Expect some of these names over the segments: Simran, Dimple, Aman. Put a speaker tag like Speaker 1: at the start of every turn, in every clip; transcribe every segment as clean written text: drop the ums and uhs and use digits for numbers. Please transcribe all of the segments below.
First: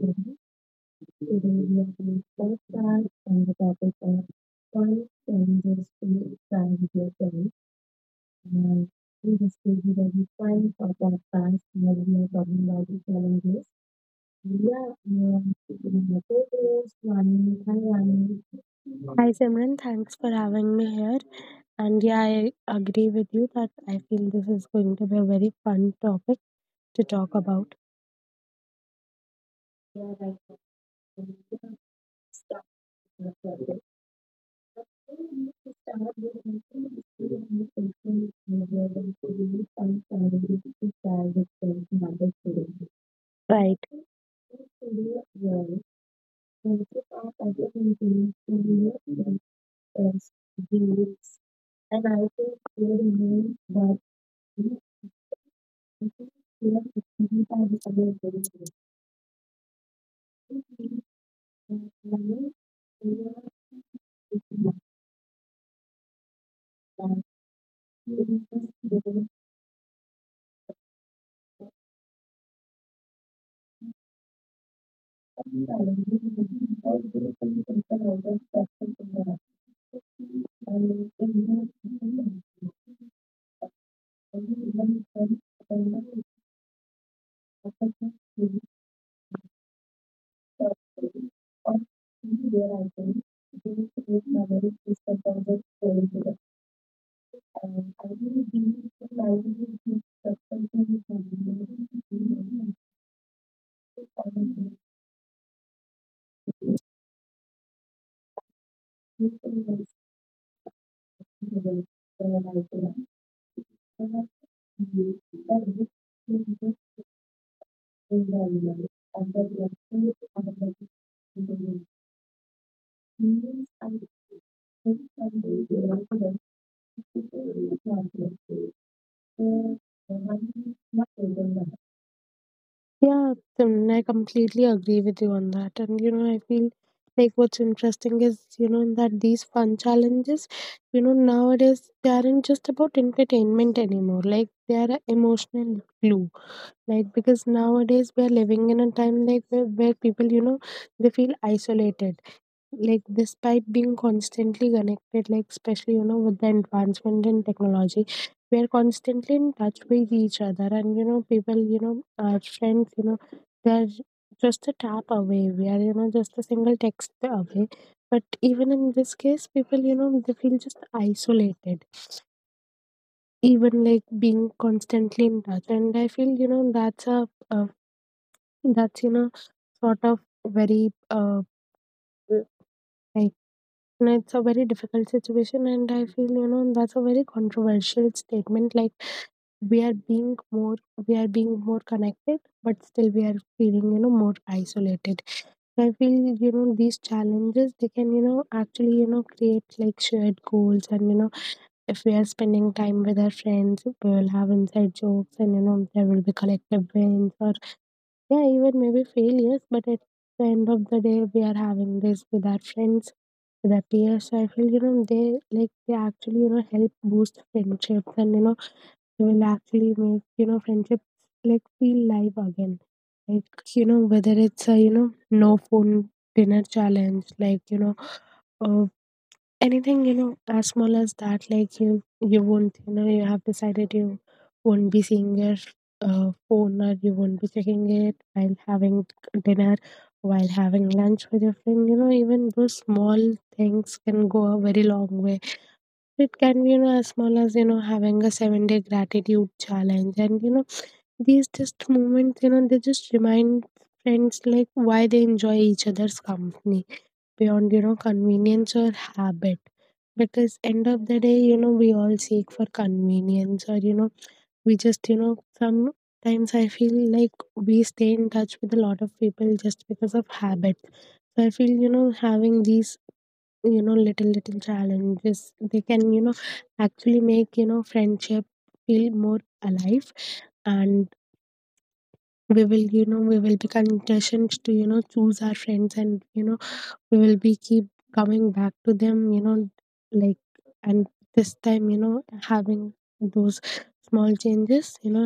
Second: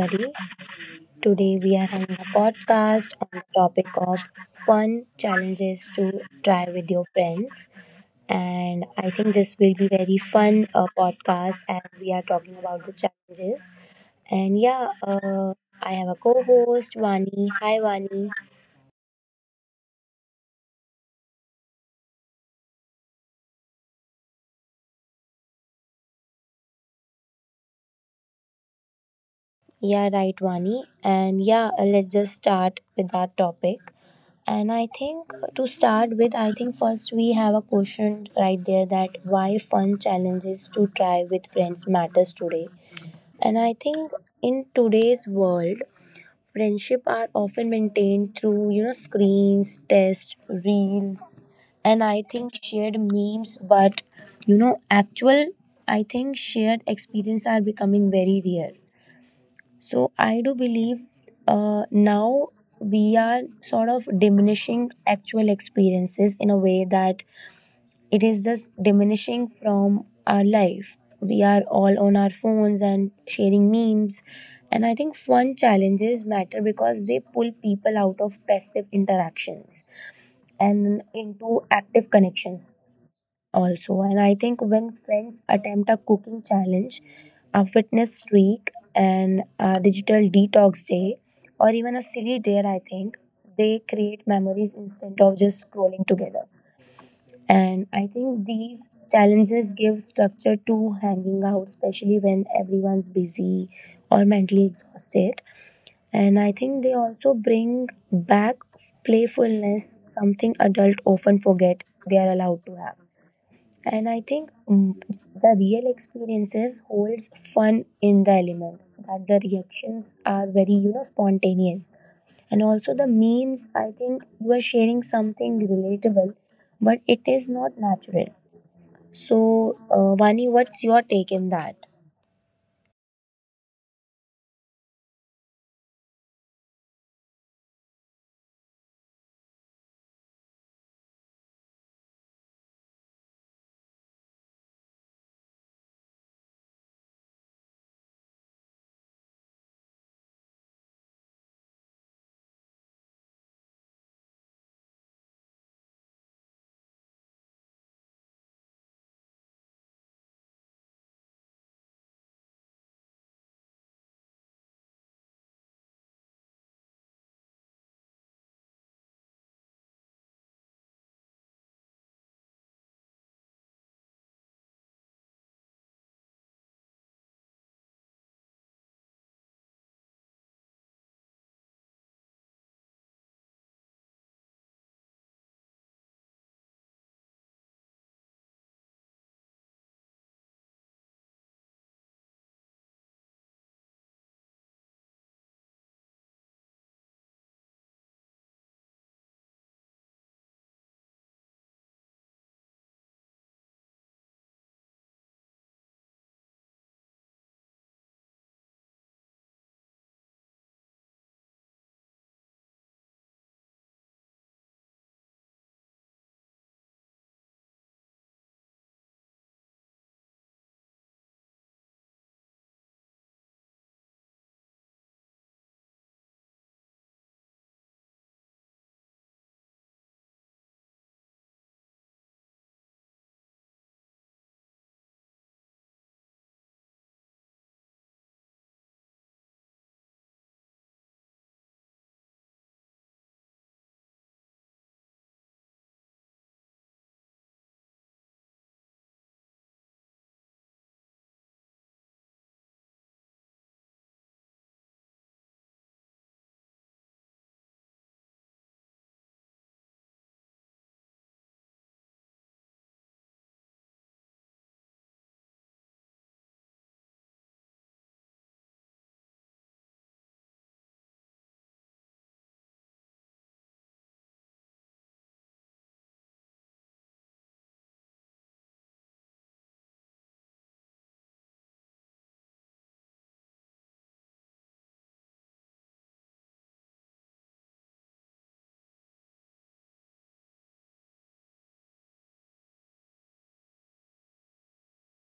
Speaker 1: everybody. Today
Speaker 2: Today we
Speaker 1: we
Speaker 2: are
Speaker 1: are
Speaker 2: having
Speaker 1: doing
Speaker 2: a
Speaker 1: first
Speaker 2: podcast on the
Speaker 1: on the
Speaker 2: topic
Speaker 1: topic
Speaker 2: of
Speaker 1: of
Speaker 2: fun
Speaker 1: fun
Speaker 2: challenges
Speaker 1: challenges
Speaker 2: to
Speaker 1: to
Speaker 2: try
Speaker 1: find
Speaker 2: with your
Speaker 1: yourself.
Speaker 2: friends. And
Speaker 1: And
Speaker 2: I think
Speaker 1: we
Speaker 2: this
Speaker 1: just
Speaker 2: will
Speaker 1: gave
Speaker 2: be
Speaker 1: you
Speaker 2: very
Speaker 1: very
Speaker 2: fun
Speaker 1: fun for that class
Speaker 2: podcast as
Speaker 1: where
Speaker 2: we are
Speaker 1: we are
Speaker 2: talking
Speaker 1: talking
Speaker 2: about
Speaker 1: about
Speaker 2: the
Speaker 1: the challenges.
Speaker 2: challenges. And yeah,
Speaker 1: Yeah, um, my
Speaker 2: I have a
Speaker 1: the
Speaker 2: co-host,
Speaker 1: photos,
Speaker 2: Vani.
Speaker 1: running
Speaker 2: Hi,
Speaker 1: and
Speaker 2: Vani.
Speaker 1: running. Hi Simran, thanks for having me here. And yeah, I agree with you that I feel this is going to be a very fun topic to talk about.
Speaker 2: Yeah, right,
Speaker 1: Yeah,
Speaker 2: Vani. And yeah, let's just start with that topic.
Speaker 1: right.
Speaker 2: And
Speaker 1: Right.
Speaker 2: I
Speaker 1: And
Speaker 2: think to start with, I think first we have a question right there that why fun challenges to try with friends matters today. And I think in today's world, friendship are often maintained through you know screens, tests, reels,
Speaker 1: I
Speaker 2: and I
Speaker 1: think
Speaker 2: think
Speaker 1: they
Speaker 2: shared memes.
Speaker 1: remain that
Speaker 2: But you
Speaker 1: we
Speaker 2: know,
Speaker 1: feel
Speaker 2: actual I think
Speaker 1: we are
Speaker 2: shared experience are
Speaker 1: the
Speaker 2: becoming
Speaker 1: other
Speaker 2: very
Speaker 1: person.
Speaker 2: rare, so I do
Speaker 1: If
Speaker 2: believe
Speaker 1: we are
Speaker 2: now
Speaker 1: the
Speaker 2: we are sort of
Speaker 1: money, we
Speaker 2: diminishing actual experiences in a way
Speaker 1: are
Speaker 2: that it
Speaker 1: the
Speaker 2: is just
Speaker 1: money.
Speaker 2: diminishing from our life. We are all on our phones and sharing memes. And I think fun challenges
Speaker 1: Thank
Speaker 2: matter because they pull people out of passive interactions and into active connections also. And I think when friends attempt a cooking challenge, a fitness streak and a digital detox day or even a silly dare, I think they create memories instead of just scrolling together. And I think these challenges give structure to hanging out especially when everyone's busy or mentally exhausted. And I think they also bring back playfulness, something adults often forget they are allowed to have. And I think the real
Speaker 1: you.
Speaker 2: experiences holds fun in the element
Speaker 1: Environment
Speaker 2: that
Speaker 1: and
Speaker 2: the
Speaker 1: that we are fully
Speaker 2: reactions are
Speaker 1: accountable
Speaker 2: very you
Speaker 1: to
Speaker 2: know
Speaker 1: the world.
Speaker 2: spontaneous. And also the
Speaker 1: Humans
Speaker 2: memes, I
Speaker 1: and
Speaker 2: think you are sharing something
Speaker 1: everybody will
Speaker 2: relatable
Speaker 1: have
Speaker 2: but it is not natural.
Speaker 1: to.
Speaker 2: So Vani, what's your take in that?
Speaker 1: Yeah, Simran, I completely agree with you on that. And you know, I feel like what's interesting is, you know, that these fun challenges, you know, nowadays they aren't just about entertainment anymore. Like they are an emotional glue. Like because nowadays we are living in a time like where people, you know, they feel isolated, like despite being constantly connected, like especially, you know, with the advancement in technology, we are constantly in touch with each other, and you know, people, you know, our friends, you know, they're just a tap away. We are, you know, just a single text away, but even in this case, people, you know, they feel just isolated, even like being constantly in touch. And I feel, you know, that's a that's, you know, sort of very, like, you know, it's a very difficult situation. And I feel, you know, that's a very controversial statement. Like, we are being more, we are being more connected, but still we are feeling, you know, more isolated. So I feel, you know, these challenges, they can, you know, actually, you know, create like shared goals. And, you know, if we are spending time with our friends, we will have inside jokes, and, you know, there will be collective wins or yeah, even maybe failures, but at the end of the day, we are having this with our friends, with our peers. So I feel, you know, they like they actually, you know, help boost friendships, and, you know, they will actually make, you know, friendships like feel live again. Like, you know, whether it's a, you know, no phone dinner challenge, like, you know, uh, anything you know as small as that. Like you won't, you know, you have decided you won't be seeing your phone, or you won't be checking it while having dinner, while having lunch with your friend. You know, even those small things can go a very long way. It can be, you know, as small as, you know, having a 7 day gratitude challenge. And you know, these just moments, you know, they just remind friends like why they enjoy each other's company beyond, you know, convenience or habit. Because end of the day, you know, we all seek for convenience, or you know, we just, you know, sometimes I feel like we stay in touch with a lot of people just because of habit. So I feel, you know, having these, you know, little little challenges, they can, you know, actually make, you know, friendship feel more alive. And we will, you know, we will be conditioned to, you know, choose our friends, and you know, we will be keep coming back to them, you know, like, and this time, you know, having those small changes, you know,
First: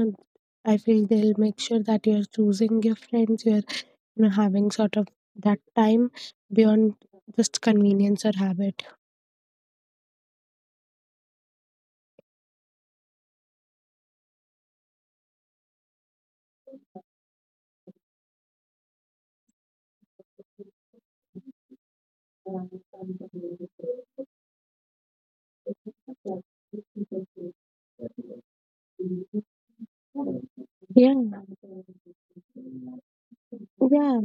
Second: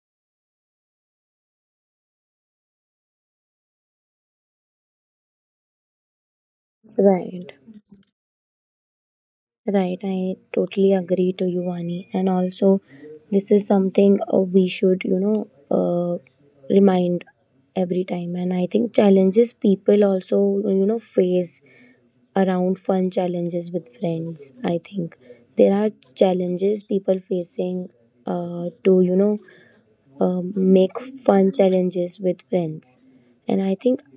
Speaker 1: I feel they'll make sure that you're choosing your friends, you're you know having sort of that time beyond
Speaker 2: Right.
Speaker 1: just convenience or habit.
Speaker 2: Right, I totally agree to you, Vani. And also, this is something we should, you know, remind every time. And I think challenges people also, you know, face around fun challenges with friends. I think there are challenges people facing to, you know, make
Speaker 1: Yeah,
Speaker 2: fun challenges with friends. And I think
Speaker 1: yeah.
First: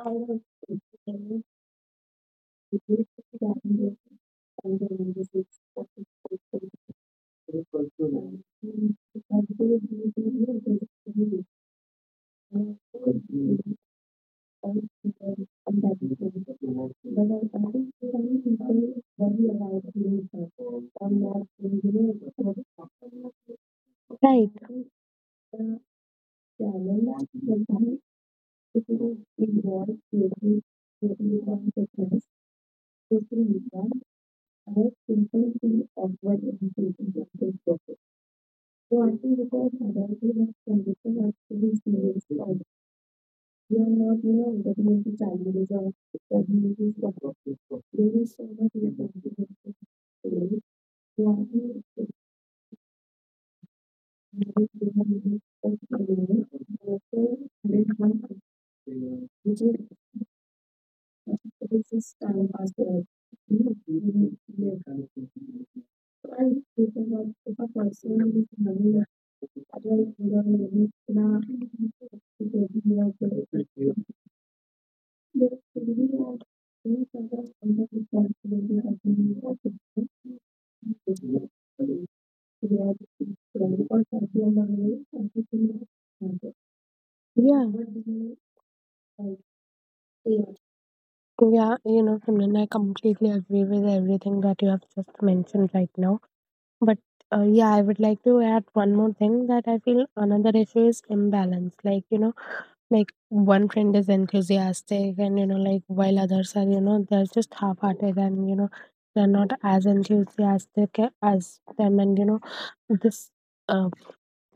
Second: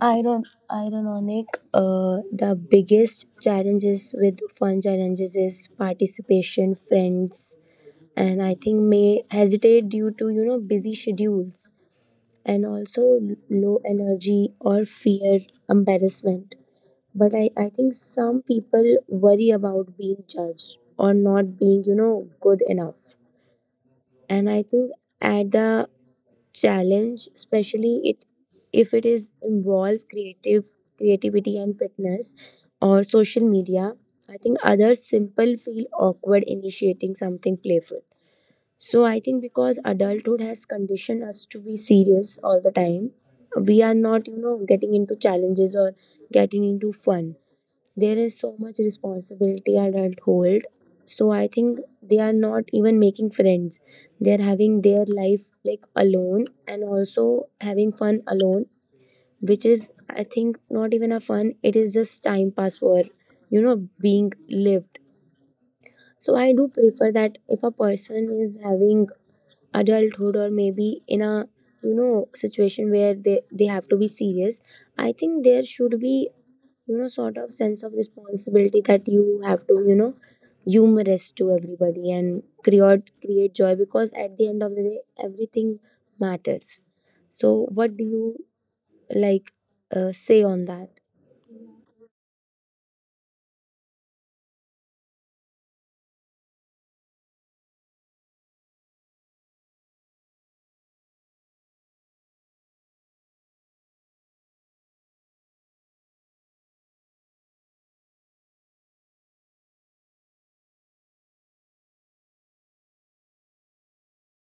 Speaker 2: Iron, ironic, the biggest challenges with
Speaker 1: Right.
Speaker 2: fun
Speaker 1: The
Speaker 2: challenges
Speaker 1: challenge
Speaker 2: is
Speaker 1: sometimes
Speaker 2: participation, friends, and I think may hesitate due to you know busy schedules and also low energy or fear embarrassment. But I think some people worry about being judged or not being you know good enough. And I think at the challenge, especially it
Speaker 1: it
Speaker 2: if it
Speaker 1: will
Speaker 2: is
Speaker 1: involve
Speaker 2: involve creative
Speaker 1: creating
Speaker 2: creativity
Speaker 1: one
Speaker 2: and
Speaker 1: business,
Speaker 2: fitness or
Speaker 1: social
Speaker 2: social
Speaker 1: media,
Speaker 2: media. I think
Speaker 1: or
Speaker 2: others
Speaker 1: simple
Speaker 2: simple feel
Speaker 1: the awkward
Speaker 2: awkward initiating something
Speaker 1: and
Speaker 2: playful.
Speaker 1: so
Speaker 2: So
Speaker 1: I
Speaker 2: I
Speaker 1: think
Speaker 2: think
Speaker 1: the first
Speaker 2: because adulthood
Speaker 1: advantage of
Speaker 2: has conditioned
Speaker 1: condition
Speaker 2: us to
Speaker 1: actually
Speaker 2: be
Speaker 1: is serious. We
Speaker 2: serious
Speaker 1: are
Speaker 2: all the time, we are
Speaker 1: not,
Speaker 2: not
Speaker 1: you
Speaker 2: you
Speaker 1: know,
Speaker 2: know
Speaker 1: that
Speaker 2: getting
Speaker 1: means
Speaker 2: into
Speaker 1: the challenges,
Speaker 2: challenges
Speaker 1: or
Speaker 2: or
Speaker 1: that
Speaker 2: getting
Speaker 1: means
Speaker 2: into
Speaker 1: the struggles.
Speaker 2: fun.
Speaker 1: There
Speaker 2: There
Speaker 1: is
Speaker 2: is
Speaker 1: so
Speaker 2: so
Speaker 1: much
Speaker 2: much responsibility
Speaker 1: responsibility
Speaker 2: adult
Speaker 1: today.
Speaker 2: hold, so
Speaker 1: We
Speaker 2: I
Speaker 1: are
Speaker 2: think
Speaker 1: here to
Speaker 2: they are not even making friends. They are
Speaker 1: manage
Speaker 2: having
Speaker 1: the
Speaker 2: their
Speaker 1: money,
Speaker 2: life
Speaker 1: that's
Speaker 2: like
Speaker 1: the way.
Speaker 2: alone and
Speaker 1: And also,
Speaker 2: also
Speaker 1: there is
Speaker 2: having
Speaker 1: one
Speaker 2: fun alone,
Speaker 1: thing which
Speaker 2: which is
Speaker 1: is
Speaker 2: I think not even a fun, it
Speaker 1: this
Speaker 2: is
Speaker 1: is
Speaker 2: just
Speaker 1: time
Speaker 2: time
Speaker 1: as
Speaker 2: pass for
Speaker 1: well.
Speaker 2: you know being lived. So
Speaker 1: So I
Speaker 2: I do
Speaker 1: prefer
Speaker 2: prefer
Speaker 1: that
Speaker 2: that
Speaker 1: if
Speaker 2: if
Speaker 1: I
Speaker 2: a
Speaker 1: was
Speaker 2: person
Speaker 1: in
Speaker 2: is
Speaker 1: Manila,
Speaker 2: having
Speaker 1: I don't
Speaker 2: adulthood
Speaker 1: know
Speaker 2: or
Speaker 1: the
Speaker 2: maybe in
Speaker 1: Mishna,
Speaker 2: a you
Speaker 1: the
Speaker 2: know
Speaker 1: Villa, the
Speaker 2: situation
Speaker 1: Villa,
Speaker 2: where they
Speaker 1: the
Speaker 2: have
Speaker 1: Villa,
Speaker 2: to be serious, I think
Speaker 1: the
Speaker 2: there should be
Speaker 1: Villa,
Speaker 2: you know sort of sense of
Speaker 1: the
Speaker 2: responsibility
Speaker 1: Villa,
Speaker 2: that you have to you know humorous to everybody and create joy because at the end of the day everything
Speaker 1: the Villa,
Speaker 2: matters.
Speaker 1: yeah.
Speaker 2: So
Speaker 1: What
Speaker 2: what
Speaker 1: do
Speaker 2: do you
Speaker 1: you, like,
Speaker 2: like
Speaker 1: they
Speaker 2: say on that?
Speaker 1: are yeah, you know, Simran, I completely agree with everything that you have just mentioned right now. But yeah, I would like to add one more thing that I feel another issue is imbalance. Like, you know, like one friend is enthusiastic, and, you know, like while others are, you know, they're just half hearted, and, you know, they're not as enthusiastic as them. And, you know, this, uh,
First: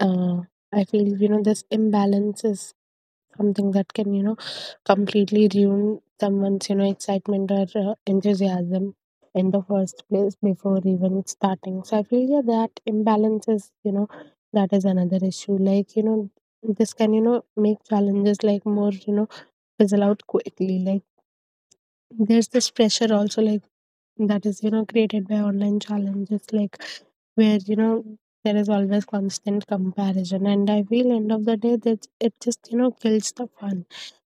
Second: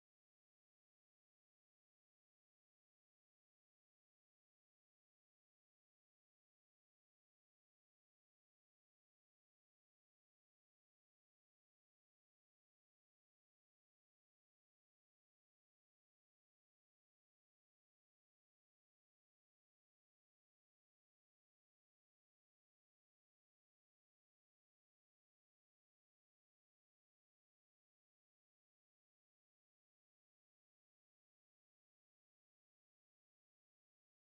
Speaker 1: uh, I feel, you know, this imbalance is something that can, you know, completely ruin someone's, you know, excitement or enthusiasm in the first place before even starting. So I feel, yeah, that imbalance is, you know, that is another issue. Like, you know, this can, you know, make challenges like more, you know, fizzle out quickly. Like there's this pressure also, like that is, you know, created by online challenges, like where, you know, there is always constant comparison. And I feel end of the day that it just, you know, kills the fun.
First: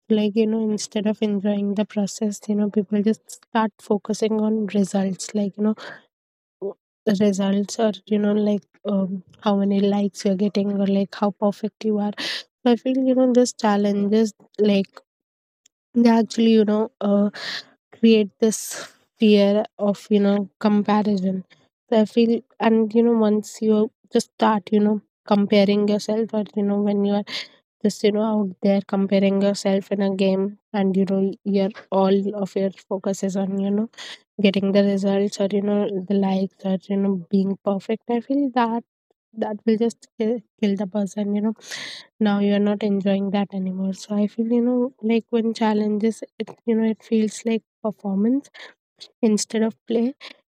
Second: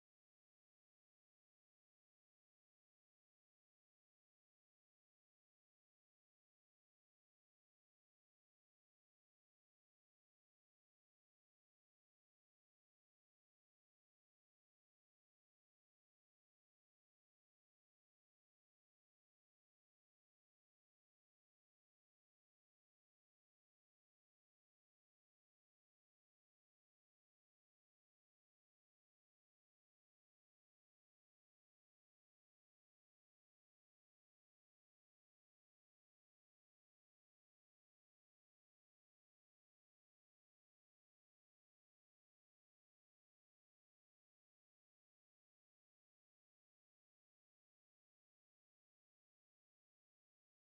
Speaker 1: Like, you know, instead of enjoying the process, you know, people just start focusing on results, like you know the results, or you know, like how many likes you're getting, or like how perfect you are. So I feel, you know, this challenges like they actually, you know, create this fear of, you know, comparison. So I feel, and you know, once you just start, you know, comparing yourself, or you know, when you are just you know out there comparing yourself in a game, and you know your all of your focus is on, you know, getting the results, or you know the likes, or you know being perfect. I feel that that will just kill the person. You know, now you are not enjoying that anymore. So I feel, you know, like when challenges, it you know it feels like performance instead of play,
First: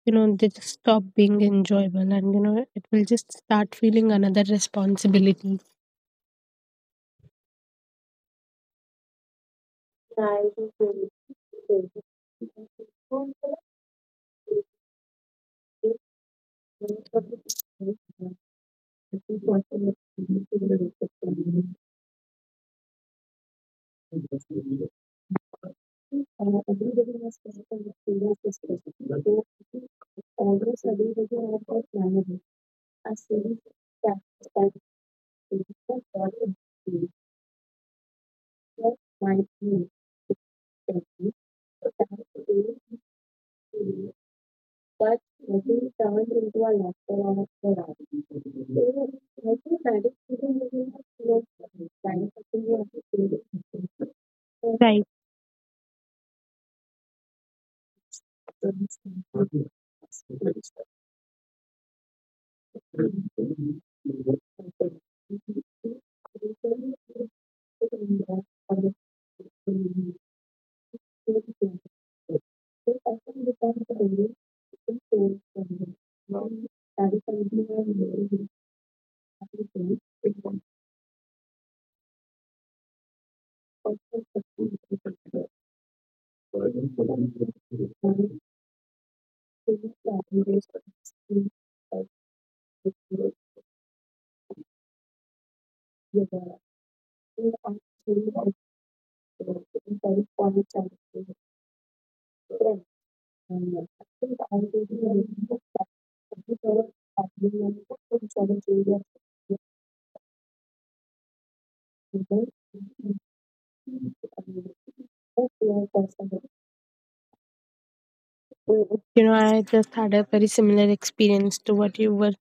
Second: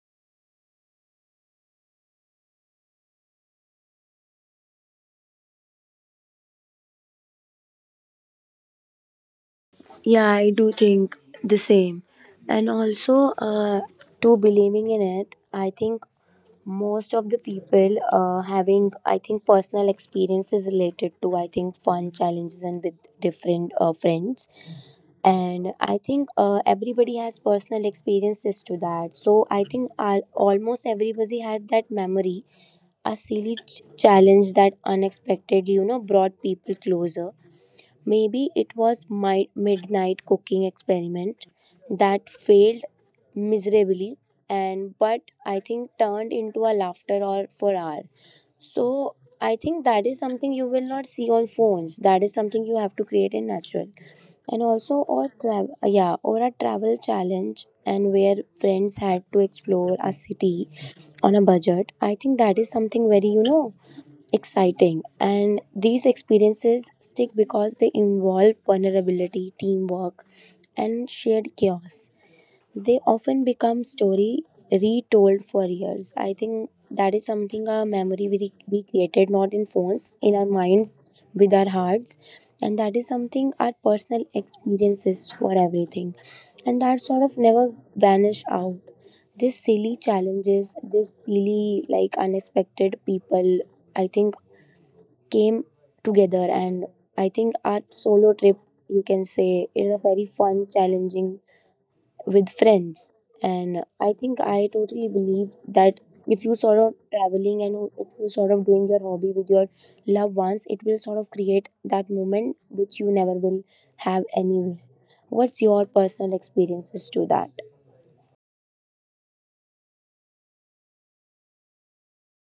Speaker 1: you know, they just stop being enjoyable, and you know it will just start feeling another responsibility. Yeah,
Speaker 2: Yeah,
Speaker 1: I
Speaker 2: I do
Speaker 1: do feel.
Speaker 2: think the
Speaker 1: Thank
Speaker 2: same. And also to believing in it, I think most of the people having I think personal experiences related to I think fun challenges and with different friends. And I think everybody has personal experiences to that, so I think almost everybody had that memory, a silly challenge that unexpectedly you know brought people closer. Maybe it was my midnight cooking experiment that failed
Speaker 1: you.
Speaker 2: miserably, and
Speaker 1: But
Speaker 2: but I
Speaker 1: nothing
Speaker 2: think
Speaker 1: turned
Speaker 2: turned
Speaker 1: into a
Speaker 2: into a
Speaker 1: laughter
Speaker 2: laughter
Speaker 1: or a
Speaker 2: or for
Speaker 1: quarrel.
Speaker 2: hour.
Speaker 1: So,
Speaker 2: So
Speaker 1: I
Speaker 2: I
Speaker 1: think
Speaker 2: think
Speaker 1: that is
Speaker 2: that is
Speaker 1: something
Speaker 2: something
Speaker 1: that
Speaker 2: you
Speaker 1: we
Speaker 2: will not
Speaker 1: have
Speaker 2: see
Speaker 1: to
Speaker 2: on phones.
Speaker 1: kind
Speaker 2: That
Speaker 1: of
Speaker 2: is something
Speaker 1: continue
Speaker 2: you have
Speaker 1: to
Speaker 2: to create in
Speaker 1: do.
Speaker 2: natural. And
Speaker 1: So, right.
Speaker 2: also or travel, yeah, or a travel challenge and where
Speaker 1: It's
Speaker 2: friends had to
Speaker 1: something.
Speaker 2: explore a
Speaker 1: So, I
Speaker 2: city on a budget. I think that
Speaker 1: think
Speaker 2: is
Speaker 1: we can
Speaker 2: something very, you know,
Speaker 1: really improve from this.
Speaker 2: exciting, and these experiences stick because they involve vulnerability, teamwork and shared chaos. They often become story retold for years. I think
Speaker 1: That is
Speaker 2: that is
Speaker 1: something
Speaker 2: something
Speaker 1: I'm
Speaker 2: a memory
Speaker 1: really
Speaker 2: we created
Speaker 1: happy
Speaker 2: not
Speaker 1: to
Speaker 2: in
Speaker 1: do.
Speaker 2: phones,
Speaker 1: It's
Speaker 2: in our minds, with our hearts. And that is something our
Speaker 1: also
Speaker 2: personal experiences
Speaker 1: something.
Speaker 2: for everything, and that
Speaker 1: You
Speaker 2: sort of never vanish out. These silly challenges, this silly like unexpected people, I think came together. And I think our solo trip you can say is a very fun challenging with friends. And I think I totally believe that if you sort of traveling and if you sort of doing your hobby with your loved ones, it will sort of create that moment which you never will have anywhere. What's your personal experiences to that?
Speaker 1: know, I just had a very similar experience to what you were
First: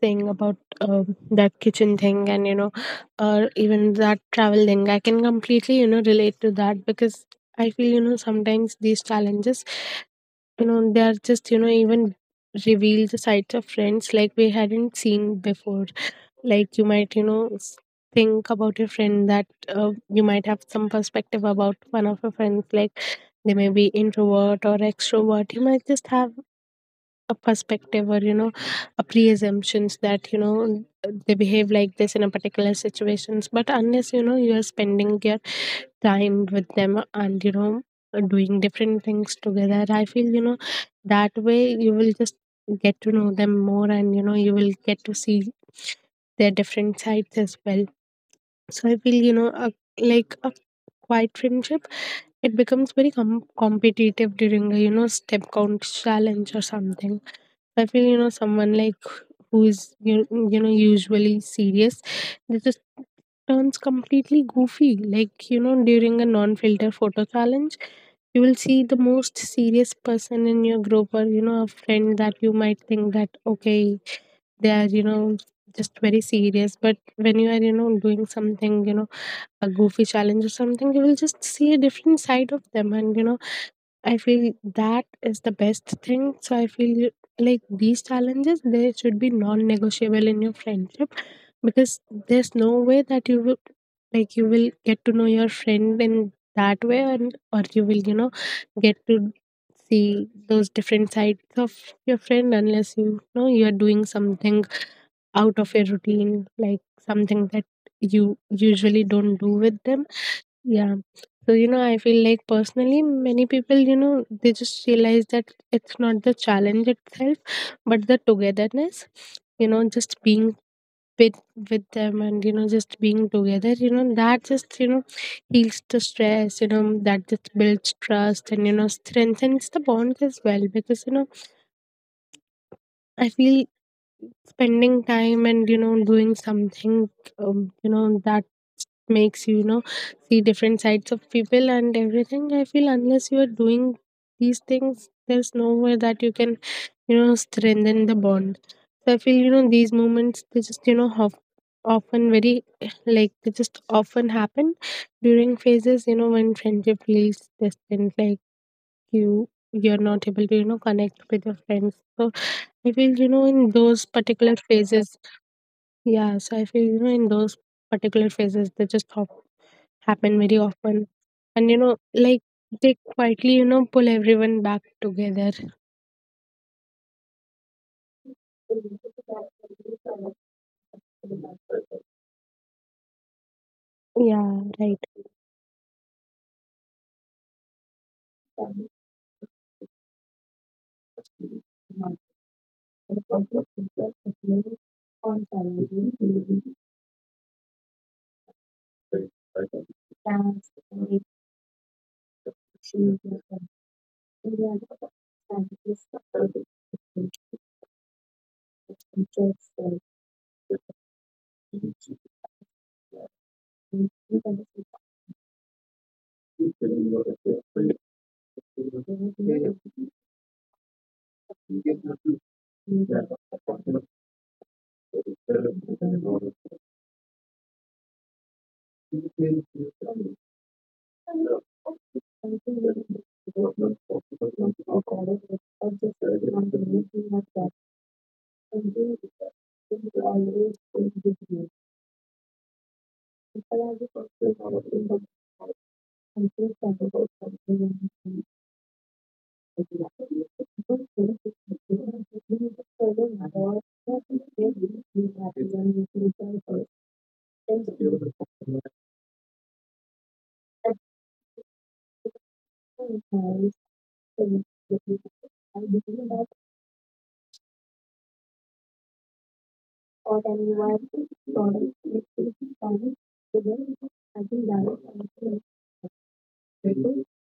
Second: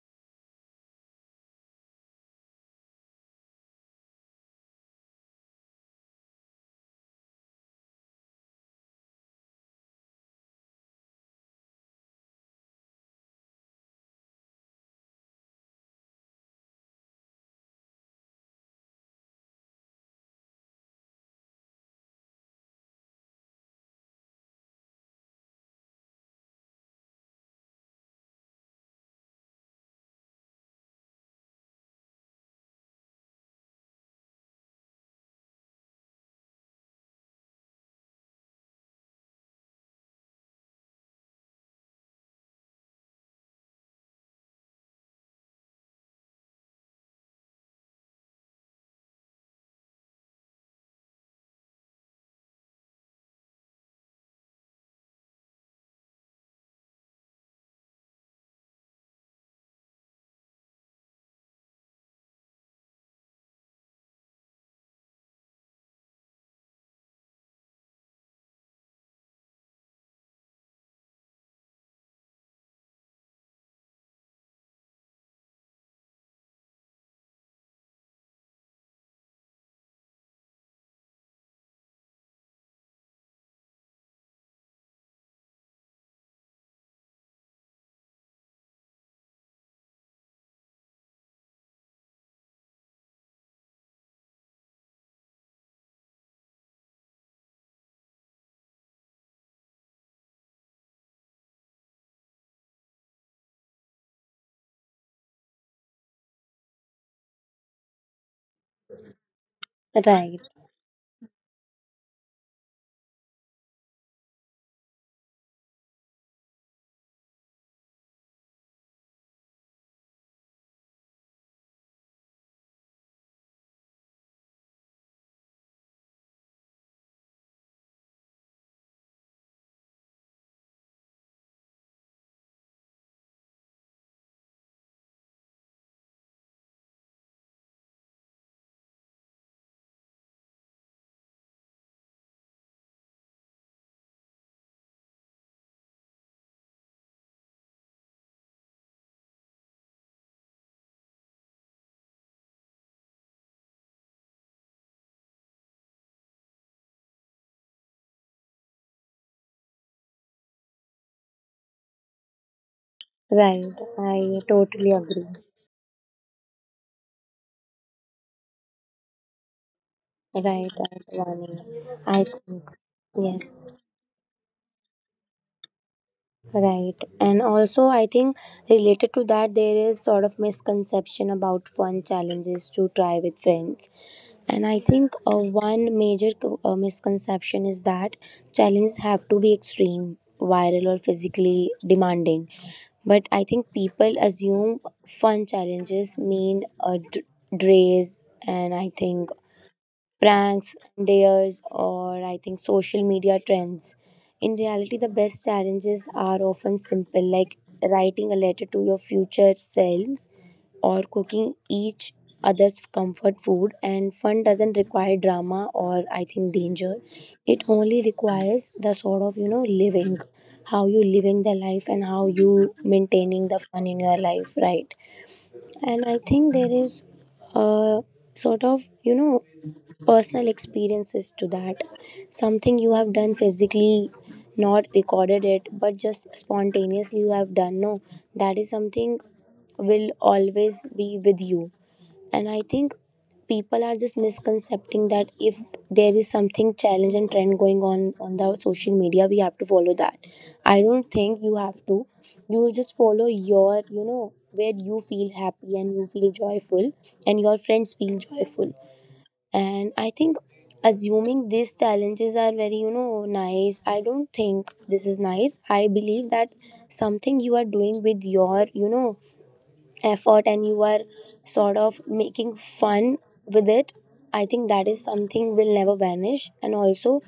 Speaker 1: saying about that kitchen thing, and you know, or even that travel thing. I can completely, you know, relate to that because I feel, you know, sometimes these challenges you know they are just you know even reveal the sides of friends like we hadn't seen before. Like you might think about your friend that you might have some perspective about one of your friends, like they may be introvert or extrovert. You might just have a perspective, or you know a pre-assumptions that, you know, they behave like this in a particular situations, but unless, you know, you are spending your time with them, and you know doing different things together, I feel, you know, that way you will just get to know them more, and you know you will get to see their different sides as well. So I feel, you know, like a quiet friendship, it becomes very competitive during a, you know, step count challenge or something. I feel, you know, someone like who is you know usually serious, they just turns completely goofy. Like you know during a non-filter photo challenge, you will see the most serious person in your group, or you know a friend that you might think that okay they are, you know, just very serious, but when you are, you know, doing something, you know, a goofy challenge or something, you will just see a different side of them. And you know I feel that is the best thing. So I feel like these challenges they should be non-negotiable in your friendship, because there's no way that you will like you will get to know your friend in that way, and or you will, you know, get to see those different sides of your friend unless, you know, you are doing something out of your routine, like something that you usually don't do with them.
Speaker 2: Right,
Speaker 1: Yeah. So, I feel like personally, many people, they just realize that it's not the challenge itself, but the togetherness, just being with with them, and just being together. That just heals the stress. That just builds trust and strengthens the bonds as well. Because I feel spending time and doing something, um, that makes you, you know see different sides of people and everything. I feel unless you are doing these things, there's no way that you can strengthen the bond. So I feel these moments, they just often, very — like they just often happen during phases, when friendship feels distant. Like you you're not able to connect with your friends. So I feel in
Speaker 2: right,
Speaker 1: those
Speaker 2: I
Speaker 1: particular
Speaker 2: totally
Speaker 1: phases.
Speaker 2: agree.
Speaker 1: Yes, I feel in those particular phases they just happen very
Speaker 2: Right,
Speaker 1: often,
Speaker 2: right, Vani.
Speaker 1: and
Speaker 2: I
Speaker 1: like
Speaker 2: think
Speaker 1: they quietly
Speaker 2: yes.
Speaker 1: pull everyone back together.
Speaker 2: Right. And also, I think related to that, there is sort of misconception about fun challenges to try with friends.
Speaker 1: Yeah,
Speaker 2: And I
Speaker 1: right.
Speaker 2: think one major misconception is that challenges have to be extreme, viral, or physically demanding. But I think people assume fun challenges mean a drays, and I think pranks, dares, or I think social media trends. In reality, the best challenges are often simple, like writing a letter to your future selves or cooking each other's comfort food. And fun doesn't require drama or I think danger. It only requires the sort of you know living, how you living the life and how you maintaining the fun in your life, right? And I think there is a sort of you know personal experiences to that, something you have done physically, not recorded it but just spontaneously you have done. No, that is something will always be with you. And I think people are just misconcepting that if there is something challenge and trend going on the social media, we have to follow that. I don't think you have to. You just follow your you know where you feel happy and you feel joyful and your friends
Speaker 1: Okay.
Speaker 2: feel joyful. And I think assuming these challenges are very
Speaker 1: Okay,
Speaker 2: you know
Speaker 1: so
Speaker 2: nice, I
Speaker 1: if
Speaker 2: don't
Speaker 1: you
Speaker 2: think this is nice. I
Speaker 1: that
Speaker 2: believe that something you are doing with your you know
Speaker 1: for
Speaker 2: effort and
Speaker 1: anyone
Speaker 2: you are
Speaker 1: product is
Speaker 2: sort of making
Speaker 1: done,
Speaker 2: fun
Speaker 1: so then
Speaker 2: with it,
Speaker 1: I think
Speaker 2: I
Speaker 1: that
Speaker 2: think
Speaker 1: is
Speaker 2: that
Speaker 1: something
Speaker 2: is
Speaker 1: that
Speaker 2: something will never vanish. And also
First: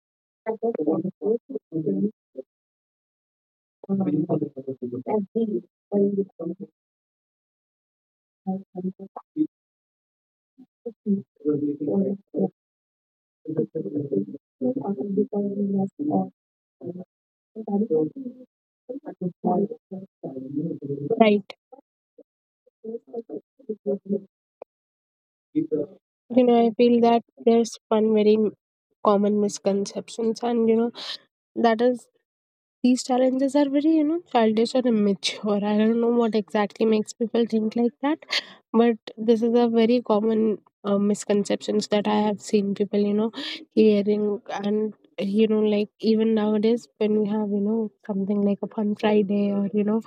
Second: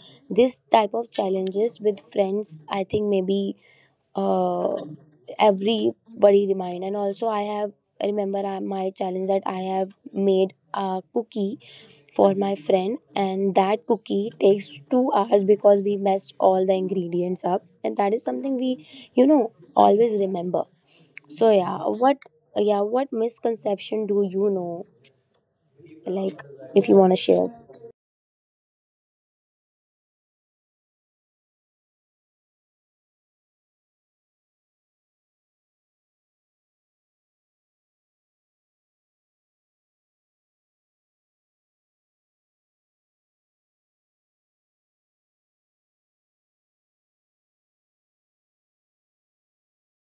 Speaker 1: I
Speaker 2: this
Speaker 1: can
Speaker 2: type of
Speaker 1: also
Speaker 2: challenges with
Speaker 1: think
Speaker 2: friends, I think maybe
Speaker 1: on as
Speaker 2: uh
Speaker 1: we when we
Speaker 2: everybody
Speaker 1: come to
Speaker 2: remind. And also I have I remember
Speaker 1: have some
Speaker 2: my
Speaker 1: sort of
Speaker 2: challenge that
Speaker 1: tea
Speaker 2: I have made a
Speaker 1: or a
Speaker 2: cookie for
Speaker 1: snack,
Speaker 2: my friend and
Speaker 1: it's a
Speaker 2: that
Speaker 1: little a different
Speaker 2: cookie
Speaker 1: less
Speaker 2: takes
Speaker 1: of
Speaker 2: 2
Speaker 1: something
Speaker 2: hours
Speaker 1: that
Speaker 2: because we
Speaker 1: is not all.
Speaker 2: messed all the ingredients up, and that is something we you know always remember. So
Speaker 1: Right.
Speaker 2: yeah, what, yeah what
Speaker 1: The
Speaker 2: misconception do you know, like if you
Speaker 1: I
Speaker 2: want to
Speaker 1: feel
Speaker 2: share.
Speaker 1: that there's one very common misconceptions, and that is, these challenges are very, childish or immature. I don't know what exactly makes people think like that, but this is a very common misconceptions that I have seen people, hearing, and like, even nowadays when we have, something like a fun Friday, or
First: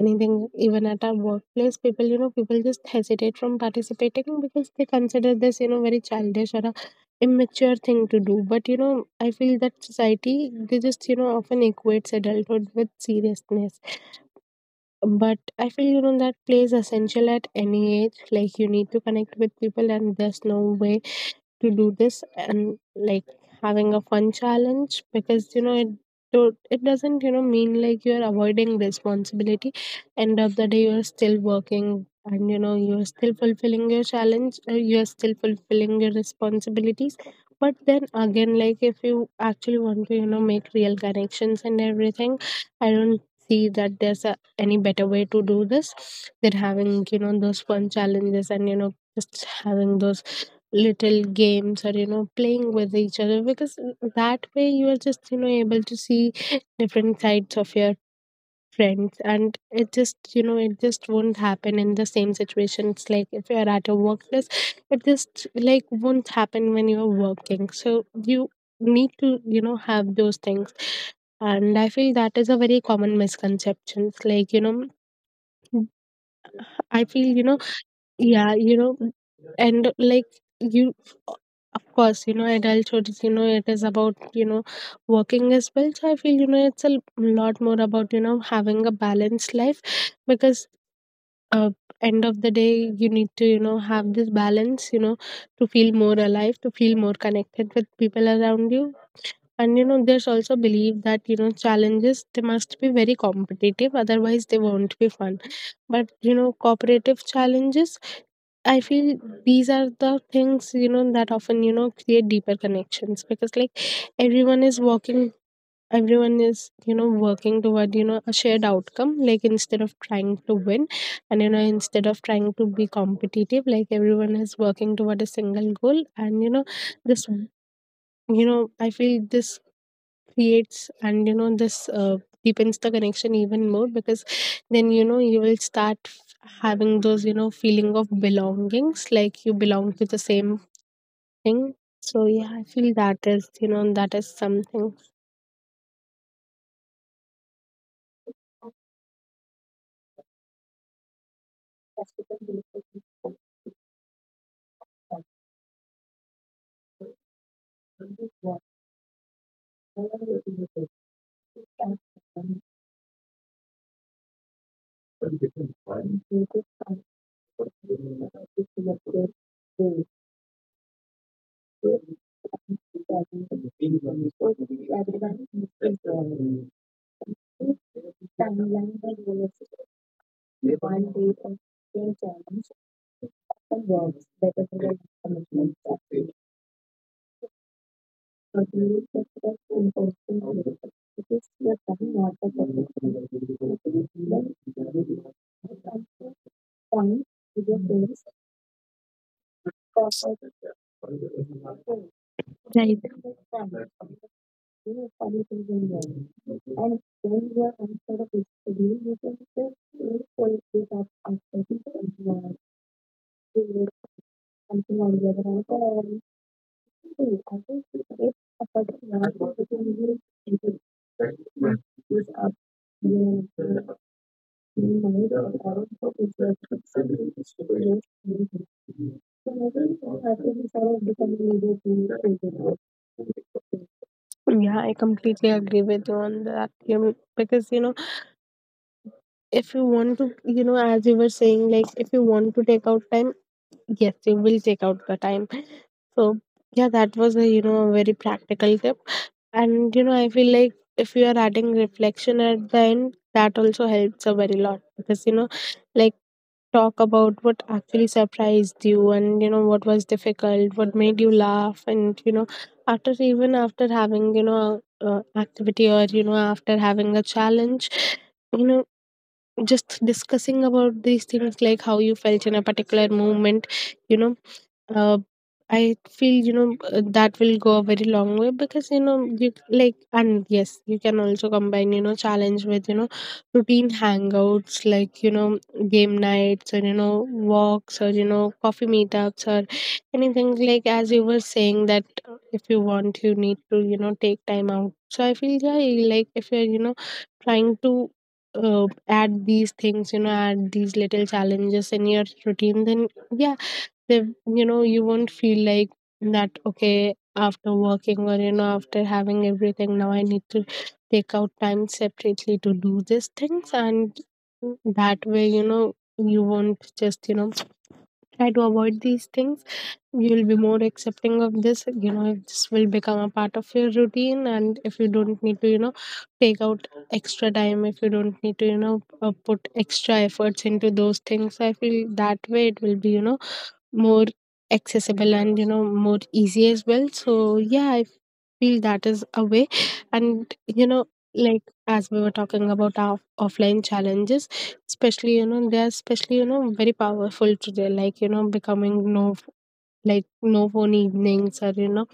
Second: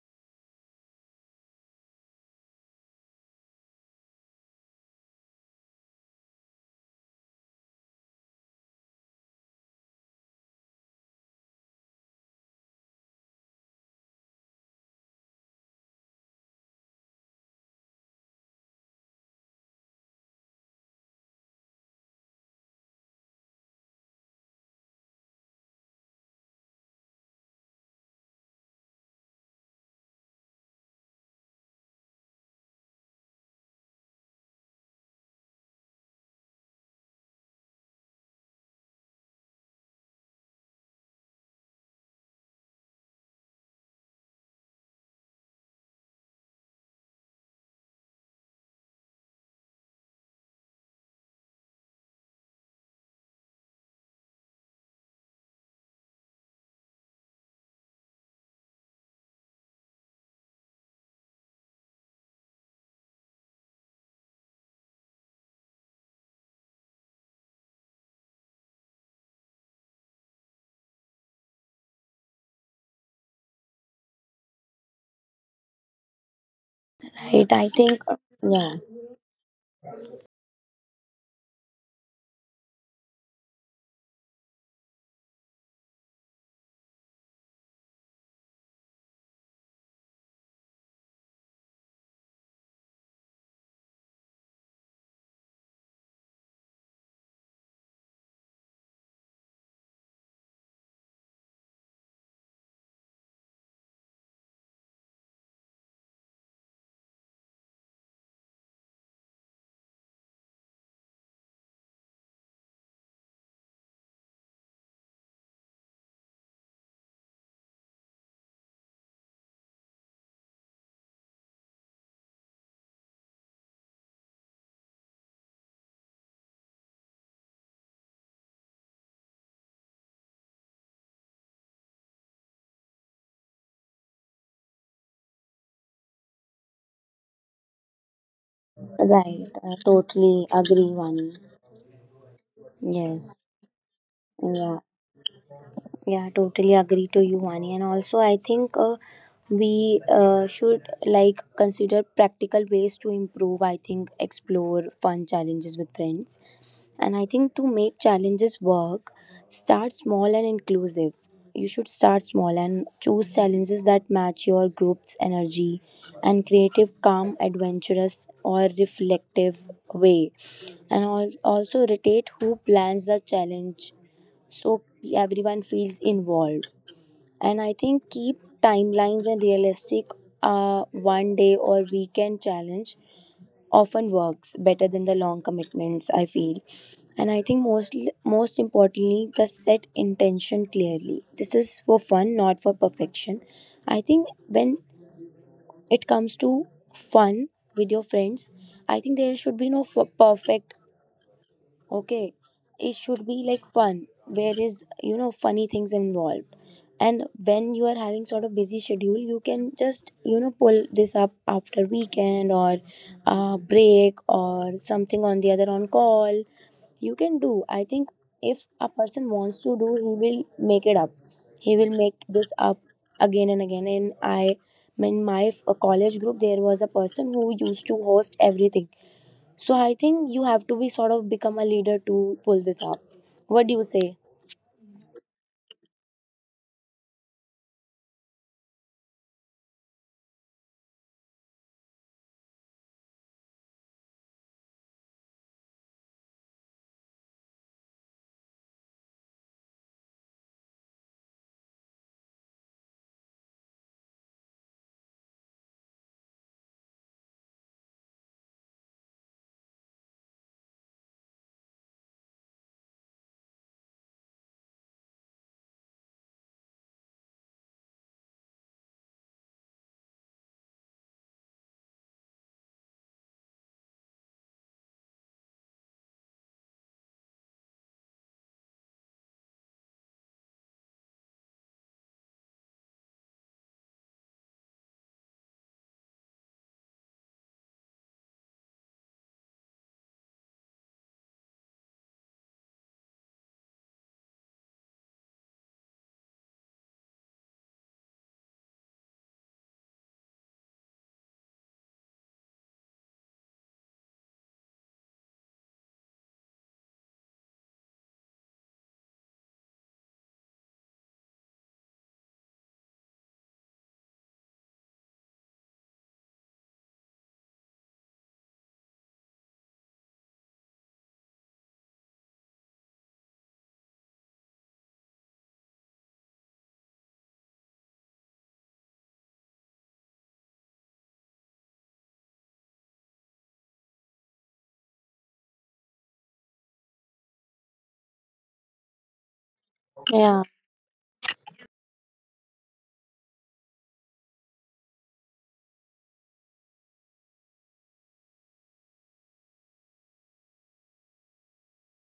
Speaker 1: anything, even at our workplace, people, people just hesitate from participating because they consider this, very childish or a immature thing to do. But I feel that society, they just often equates adulthood with seriousness. But I feel that plays essential at any age. Like you need to connect with people and there's no way to do this and like having a fun challenge, because it do it doesn't mean like you're avoiding responsibility. End of the day you're still working, and you're still fulfilling your challenge, you're still fulfilling your responsibilities. But then again, like, if you actually want to make real connections and everything, I don't see that there's a, any better way to do this than having those fun challenges, and just having those little games, or playing with each other, because that way you are just able to see different sides of your friends, and it just it just won't happen in the same situations. Like if you are at a workplace, it just, like, won't happen when you are working. So you need to have those things, and I feel that is a very common misconceptions, like I
Speaker 2: Right,
Speaker 1: feel
Speaker 2: I think yeah,
Speaker 1: yeah and like you, of course, adulthood, it is about working as well. So I feel it's a lot more about having a balanced life, because, uh, end of the day, you need to have this balance, to feel more alive, to feel more connected with people around you. And there's also belief that challenges, they must be very competitive otherwise they won't be fun. But cooperative challenges, I feel these are the things that often create deeper connections, because, like, everyone is working, everyone is working toward a shared outcome, like, instead of trying to win, and instead of trying to be competitive, like, everyone is working toward a single goal. And this, I feel this creates, and this, deepens the connection even more, because then you will start having those, feeling of belongings, like you
Speaker 2: right, I
Speaker 1: belong to the
Speaker 2: totally
Speaker 1: same
Speaker 2: agree, Vani.
Speaker 1: thing. So yeah, I feel that
Speaker 2: Yes,
Speaker 1: is that is
Speaker 2: yeah.
Speaker 1: something.
Speaker 2: Yeah, totally agree to you, Vani. And also, I think we should like consider practical ways to improve. I think explore fun challenges with friends. And I think to make challenges work, start small and inclusive. You should start small and choose challenges that match your group's energy and creative, calm, adventurous, or reflective way. And also rotate who plans the challenge so everyone feels involved. And I think keep timelines and realistic,
Speaker 1: One day
Speaker 2: one
Speaker 1: of
Speaker 2: day or
Speaker 1: same
Speaker 2: weekend
Speaker 1: challenge
Speaker 2: challenge often
Speaker 1: is better
Speaker 2: works
Speaker 1: than.
Speaker 2: better
Speaker 1: Right.
Speaker 2: than the long commitments, I feel. And I think most importantly the set intention clearly, this is for fun not for perfection. I think when it comes to fun with your friends, I think there should be no perfect. Okay, it should be like fun where is you know funny things involved.
Speaker 1: And
Speaker 2: And
Speaker 1: when you are
Speaker 2: when you
Speaker 1: on
Speaker 2: are
Speaker 1: sort of
Speaker 2: having
Speaker 1: a
Speaker 2: sort of busy
Speaker 1: schedule, you
Speaker 2: schedule,
Speaker 1: can
Speaker 2: you
Speaker 1: just
Speaker 2: can just
Speaker 1: wait
Speaker 2: you
Speaker 1: for
Speaker 2: know
Speaker 1: it to
Speaker 2: pull
Speaker 1: that
Speaker 2: this up
Speaker 1: activity,
Speaker 2: after
Speaker 1: and you
Speaker 2: weekend or break or
Speaker 1: something on the
Speaker 2: something
Speaker 1: other
Speaker 2: on the
Speaker 1: hand.
Speaker 2: other on
Speaker 1: So,
Speaker 2: call. You can
Speaker 1: I
Speaker 2: do,
Speaker 1: think
Speaker 2: I think,
Speaker 1: it's a
Speaker 2: if a
Speaker 1: particular
Speaker 2: person wants to do, he
Speaker 1: opportunity
Speaker 2: will
Speaker 1: to
Speaker 2: make it up. He will make
Speaker 1: use up
Speaker 2: this up
Speaker 1: your.
Speaker 2: again and again. And I in
Speaker 1: Yeah,
Speaker 2: my
Speaker 1: I
Speaker 2: college group there was a person who used to host everything, so I think you have to be sort of become a leader to pull this off. What do you say?
Speaker 1: completely agree with you on that. Because, if you want to, as you were saying, like, if you want to take out time, yes, you will take out the time. So, yeah, that was a, a very practical tip. And, I feel like if you are adding reflection at the end, that also helps a very lot, because, like, talk about what actually surprised you, and what was difficult, what made you laugh, and after, even after having a, activity, or after having a challenge, you know just discussing about these things, like how you felt in a particular moment, you know uh, I feel that will go a very long way, because you like, and yes, you can also combine challenge with routine hangouts, like, game nights, or walks, or coffee meetups, or anything. Like, as you were saying, that if you want you need to take time out. So I feel, yeah, like if you're trying to add these things, add these little challenges in your routine, then yeah, they you won't feel like that okay after working, or after having everything, now I need to take out time separately to do these things. And that way you won't just try to avoid these things. You'll be more accepting of this, if this will become a part of your routine, and if you don't need to take out extra time, if you don't need to put extra efforts into those things, I feel that way it will be more accessible, and more easy as well. So yeah, I feel that is a way.
Speaker 2: Yeah,
Speaker 1: And like as we were talking about our offline challenges, especially they're especially very powerful today, like becoming no, like, no phone evenings, or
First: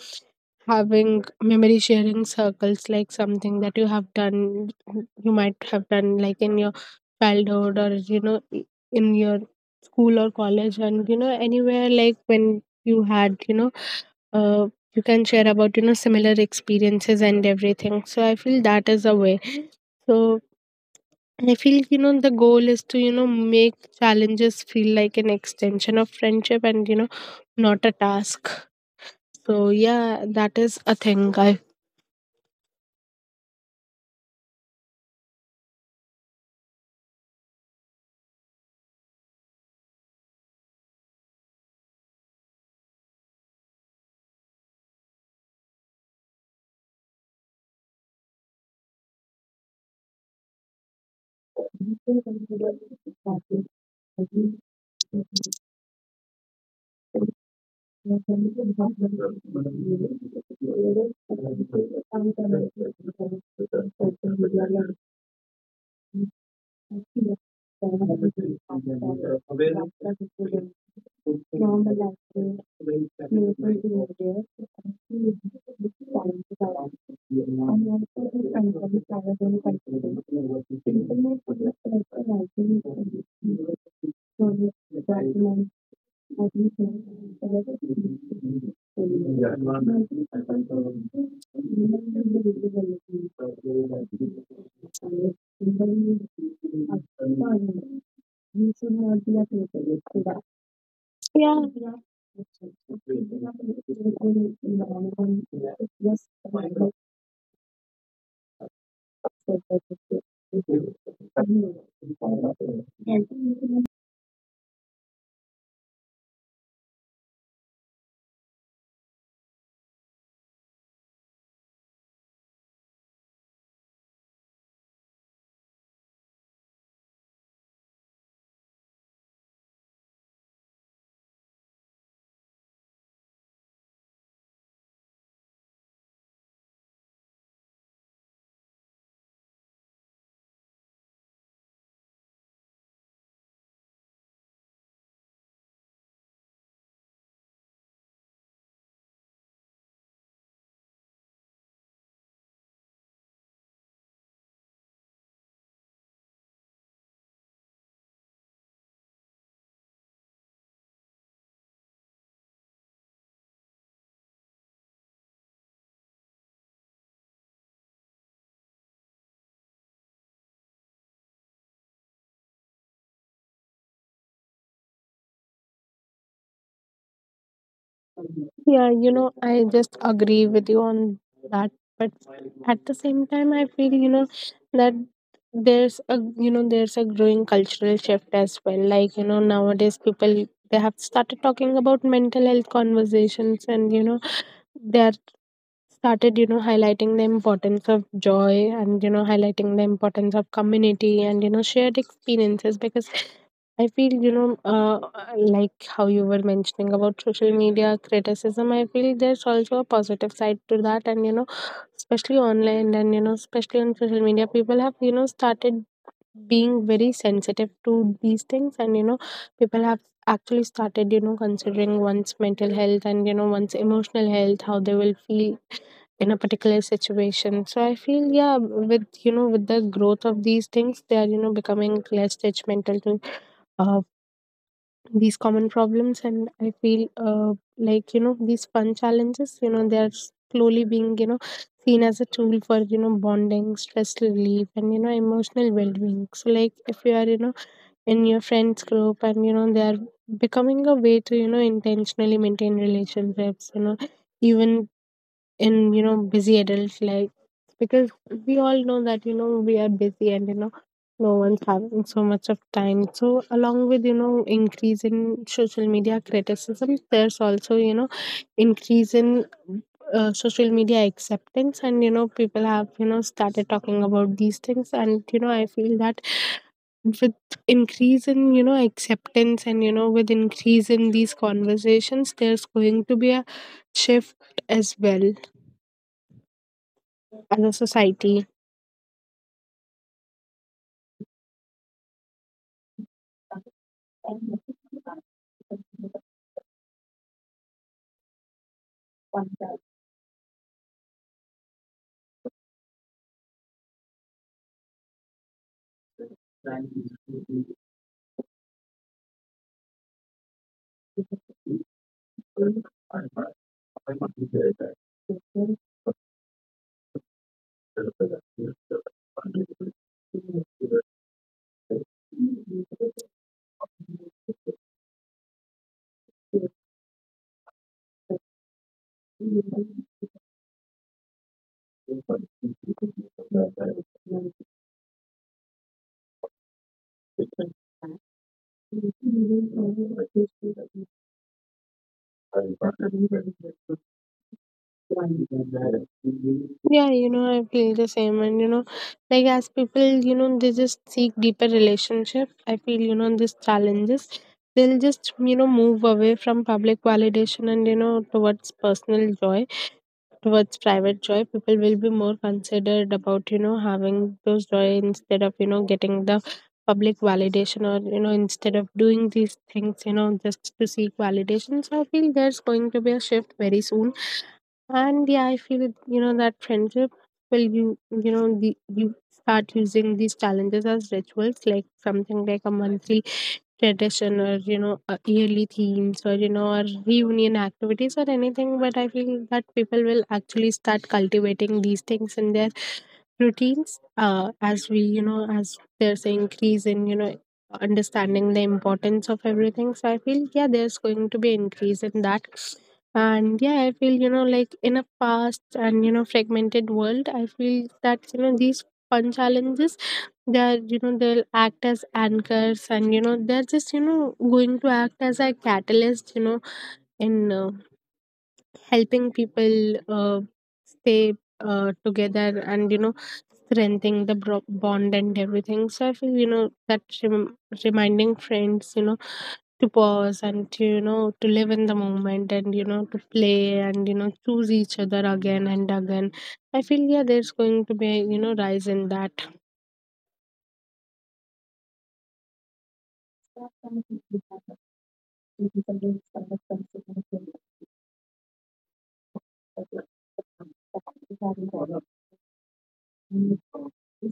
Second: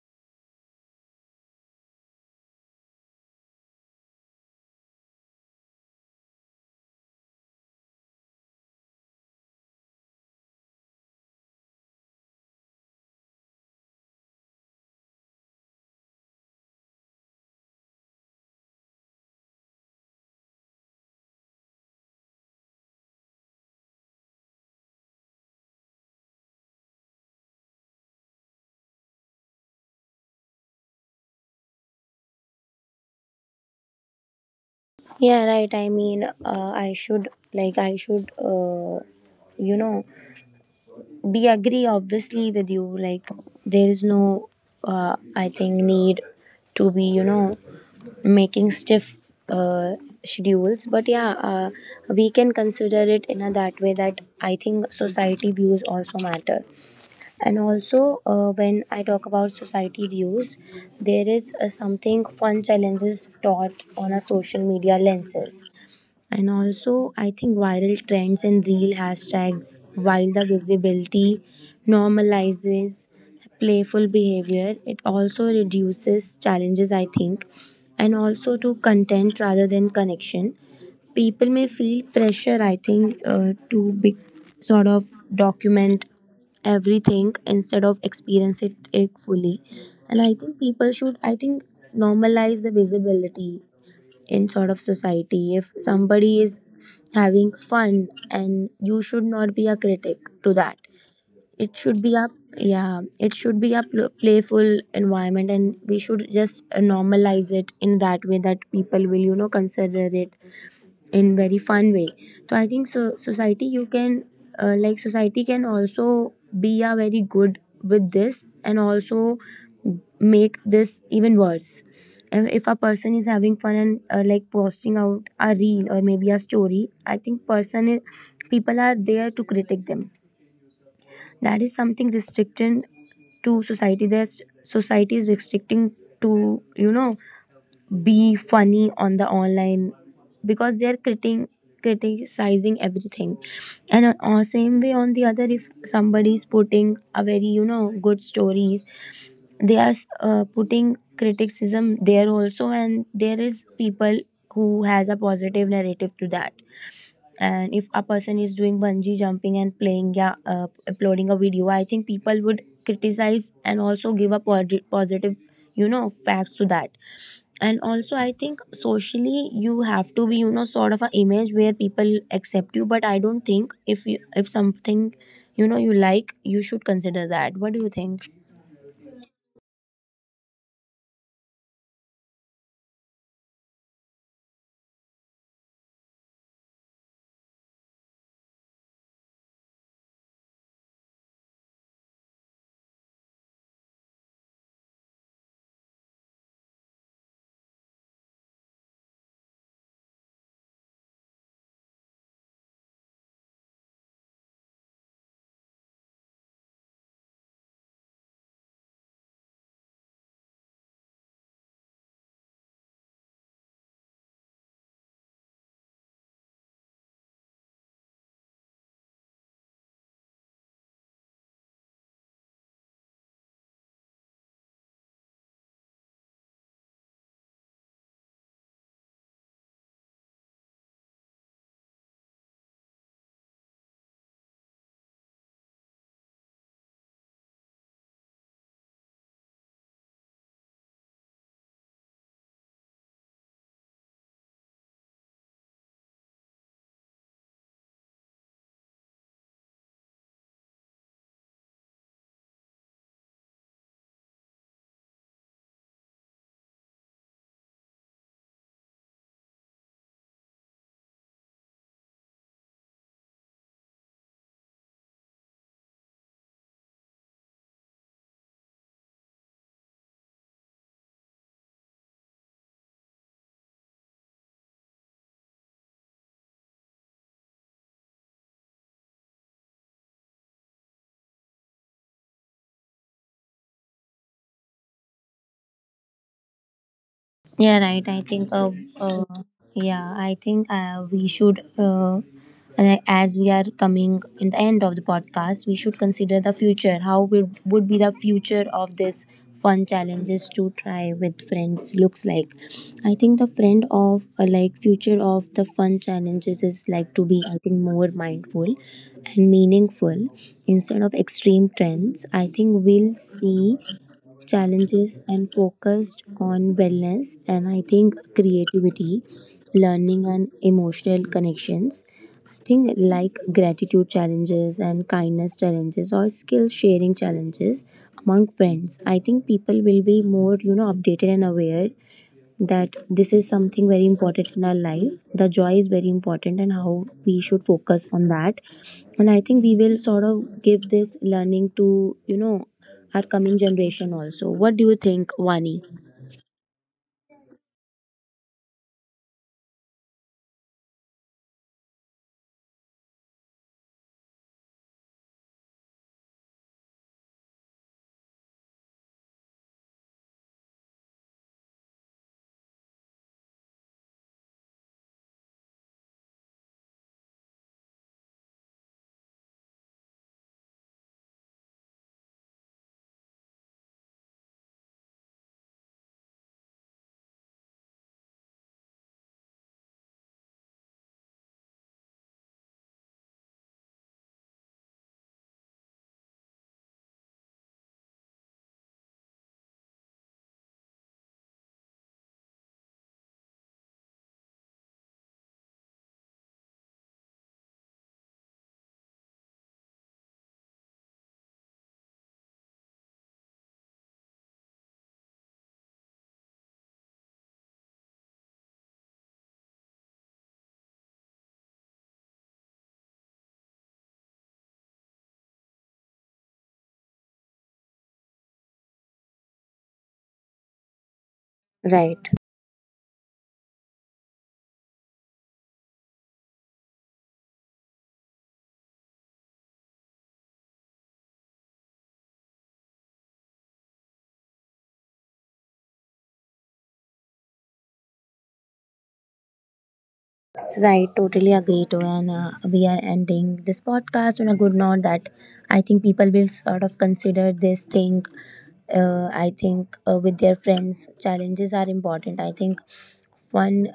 Speaker 1: having memory sharing circles, like something that you have done, you might have done, like, in your childhood, or in your school or college, and anywhere, like when you had uh, you can share about similar experiences and everything. So I feel that is a way. So I feel, the goal is to, make challenges feel like an extension of friendship, and, not a task. So, yeah, that is a thing. I
Speaker 2: yeah, right. I mean, I should like I should you know be agree obviously with you. Like there is no I think need to be you know making stiff uh, schedules. But yeah,
Speaker 1: अभी तो
Speaker 2: we
Speaker 1: कभी
Speaker 2: can
Speaker 1: कभी
Speaker 2: consider
Speaker 1: तो
Speaker 2: it in
Speaker 1: आपके
Speaker 2: a that way that
Speaker 1: अभी
Speaker 2: I think
Speaker 1: तो
Speaker 2: society views also matter. And also,
Speaker 1: कभी कभी तो
Speaker 2: when
Speaker 1: आपके
Speaker 2: I
Speaker 1: अभी तो
Speaker 2: talk
Speaker 1: कभी
Speaker 2: about
Speaker 1: कभी तो
Speaker 2: society views,
Speaker 1: आपके अभी तो
Speaker 2: there is
Speaker 1: कभी कभी
Speaker 2: something fun
Speaker 1: तो आपके अभी
Speaker 2: challenges
Speaker 1: तो कभी
Speaker 2: taught
Speaker 1: कभी तो आपके अभी
Speaker 2: on a
Speaker 1: तो कभी कभी तो आपके अभी तो
Speaker 2: social
Speaker 1: कभी
Speaker 2: media lenses. And also, I think
Speaker 1: कभी तो
Speaker 2: viral
Speaker 1: आपके अभी
Speaker 2: trends
Speaker 1: तो
Speaker 2: and
Speaker 1: कभी कभी तो
Speaker 2: real
Speaker 1: आपके अभी तो कभी कभी तो आपके अभी तो कभी कभी तो आपके अभी तो कभी कभी तो
Speaker 2: hashtags,
Speaker 1: आपके अभी
Speaker 2: while
Speaker 1: तो
Speaker 2: the
Speaker 1: कभी कभी
Speaker 2: visibility normalizes playful behavior, it also reduces challenges, I think, and also to content rather than connection, people may feel pressure, I think, to be
Speaker 1: तो आपके
Speaker 2: sort of
Speaker 1: a.
Speaker 2: document everything instead of experience it fully. And I think people should, I think, normalize the visibility in sort of society. If somebody is having fun, and you should not be a critic to that, it should be a, yeah, it should be a playful environment, and we should just normalize it in that way that people will, you know, consider it in very fun way. So I think, so
Speaker 1: Yeah.
Speaker 2: society you can, like society can also be a very good with this, and also make this even worse. If a person is having fun and, like posting out a reel or maybe a story, I think people are there to critique them. That is something restricted to society, that society is restricting to, you know, be funny on the online, because they're criting, criticizing everything. And on same way, on the other, if somebody is putting a very, you know, good stories, they are, putting criticism there also, and there is people who has a positive narrative to that. And if a person is doing bungee jumping and playing, yeah, uploading a video, I think people would criticize and also give a positive, you know, facts to that. And also I think socially you have to be, you know, sort of an image where people accept you, but I don't think if you, if something, you know, you like, you should consider that. What do you think?
Speaker 1: Yeah, I just agree with you on that. But at the same time, I feel, that there's a, there's a growing cultural shift as well, like nowadays people, they have started talking about mental health conversations, and they are started highlighting the importance of joy, and highlighting the importance of community, and shared experiences. Because I feel, like how you were mentioning about social media criticism, I feel there's also a positive side to that. And, especially online, and, especially on social media, people have, started being very sensitive to these things. And people have actually started considering one's mental health, and one's emotional health, how they will feel in a particular situation. So I feel, yeah, with with the growth of these things, they are becoming less judgmental to uh, these common problems. And I feel, like these fun challenges, they're slowly being seen as a tool for bonding, stress relief, and emotional well-being. So like if you are, in your friends group, and they are becoming a way to intentionally maintain relationships, even in busy adult life. Because we all know that we are busy, and no one's having so much of time. So along with increase in social media criticism, there's also increase in social media acceptance. And people have started talking about these things. And I feel that with increase in acceptance, and with increase in these conversations, there's going to be a shift as well as a
Speaker 2: Yeah, right. I
Speaker 1: society.
Speaker 2: think, uh, yeah, I think, we should, and as we are coming in the end of the podcast, we should consider the future. How would be the future of this fun challenges to try with friends looks like? I think the friend of like future of the fun challenges is like to be, I think, more mindful and meaningful instead of extreme trends. I think we'll see challenges and focused on wellness, and I think creativity, learning, and emotional connections. I think like gratitude challenges and kindness challenges or skill sharing challenges among friends. I think people will be more, you know, updated and aware that this is something very important in our life. The joy is very important and how we should focus on that. And I think we will sort of give this learning to, you know, our coming generation also. What do you think, Vani?
Speaker 1: Yeah, I feel the same. And, like, as people, they just seek deeper relationship. I feel, these challenges, they'll just, move away from public validation, and, towards personal joy, towards private joy. People will be more considered about, having those joy, instead of, getting the public validation, or, instead of doing these things, just to seek validation. So I feel there's going to be a shift very soon. And yeah, I feel that friendship will the, you start using these challenges as rituals, like something like a monthly tradition, or a yearly themes, or or reunion activities, or anything. But I feel that people will actually start cultivating these things in their routines, as we, as there's an increase in understanding the importance of everything. So I feel yeah, there's going to be increase in that. And yeah, I feel like, in a fast and fragmented world, I feel that these fun challenges, they're they'll act as anchors, and they're just going to act as a catalyst, in, helping people, stay,
Speaker 2: Right,
Speaker 1: together, and strengthening the bond and everything. So I feel that reminding friends, to pause, and to to live in the moment, and to play, and choose each other again and again. I feel, yeah, there's going to be a, rise in that.
Speaker 2: right, totally agree to, and we are ending this podcast on a good note. That I think people will sort of consider this thing. I think with their friends, challenges are important. I think one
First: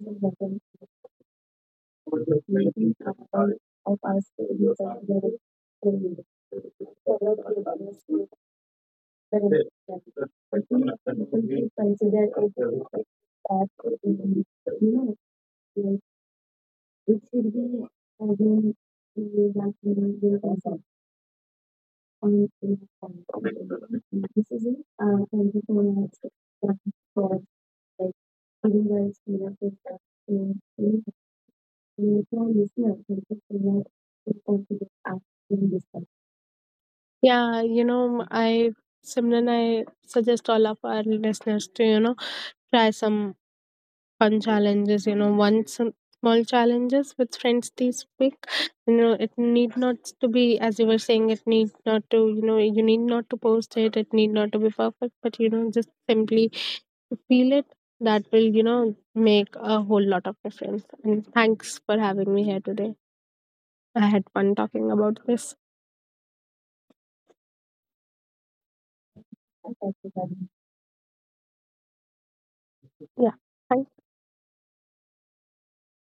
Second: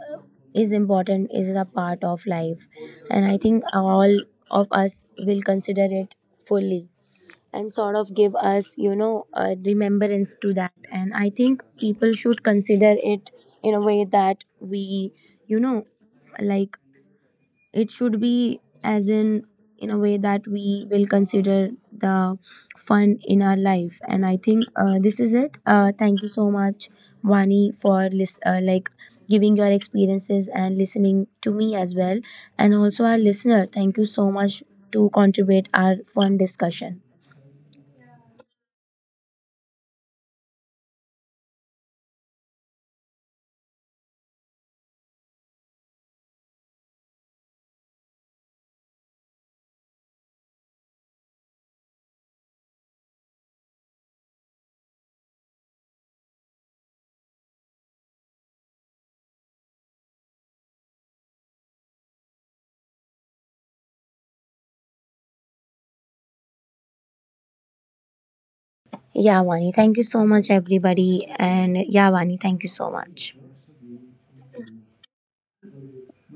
Speaker 2: is important, is a part of life.
Speaker 1: May of
Speaker 2: And I
Speaker 1: us
Speaker 2: think
Speaker 1: of
Speaker 2: all
Speaker 1: us to
Speaker 2: of
Speaker 1: be
Speaker 2: us will
Speaker 1: represented
Speaker 2: consider it
Speaker 1: in
Speaker 2: fully,
Speaker 1: collective
Speaker 2: and sort of
Speaker 1: honesty,
Speaker 2: give us, you know, a
Speaker 1: benediction,
Speaker 2: remembrance to
Speaker 1: for
Speaker 2: that. And I
Speaker 1: he should
Speaker 2: think
Speaker 1: be
Speaker 2: people
Speaker 1: considered
Speaker 2: should
Speaker 1: a
Speaker 2: consider
Speaker 1: perfect
Speaker 2: it
Speaker 1: that
Speaker 2: in a
Speaker 1: could
Speaker 2: way
Speaker 1: be
Speaker 2: that
Speaker 1: human
Speaker 2: we, you know,
Speaker 1: experience,
Speaker 2: like
Speaker 1: which should be
Speaker 2: it should be
Speaker 1: having
Speaker 2: as in
Speaker 1: the
Speaker 2: in a way
Speaker 1: maximum
Speaker 2: that
Speaker 1: with us
Speaker 2: we
Speaker 1: on
Speaker 2: will consider the
Speaker 1: the
Speaker 2: fun
Speaker 1: time.
Speaker 2: in our life. And I
Speaker 1: This
Speaker 2: think,
Speaker 1: is it.
Speaker 2: this is it.
Speaker 1: Thank you so much,
Speaker 2: Thank you so
Speaker 1: uh,
Speaker 2: much,
Speaker 1: for,
Speaker 2: Vani, for
Speaker 1: like, giving
Speaker 2: like
Speaker 1: the
Speaker 2: giving
Speaker 1: experience
Speaker 2: your
Speaker 1: with us.
Speaker 2: experiences and
Speaker 1: And,
Speaker 2: listening to me as well. And also
Speaker 1: listener,
Speaker 2: our
Speaker 1: thank you so
Speaker 2: listener,
Speaker 1: much
Speaker 2: thank you so
Speaker 1: for
Speaker 2: much
Speaker 1: considering
Speaker 2: to
Speaker 1: us
Speaker 2: contribute
Speaker 1: in this
Speaker 2: our
Speaker 1: time.
Speaker 2: fun discussion.
Speaker 1: Yeah, I, Simran, I suggest all of our listeners to try some fun challenges. One some small challenges with friends this week. It need not to be, as you were saying. It need not to, you need not to post it. It need not to be perfect, but just simply feel it. That will make a whole lot of difference. And thanks for having me here today. I had fun talking about this.
Speaker 2: Yeah, Vani, thank you so much, everybody. And yeah, Vani, thank you so much.
Speaker 1: Yeah.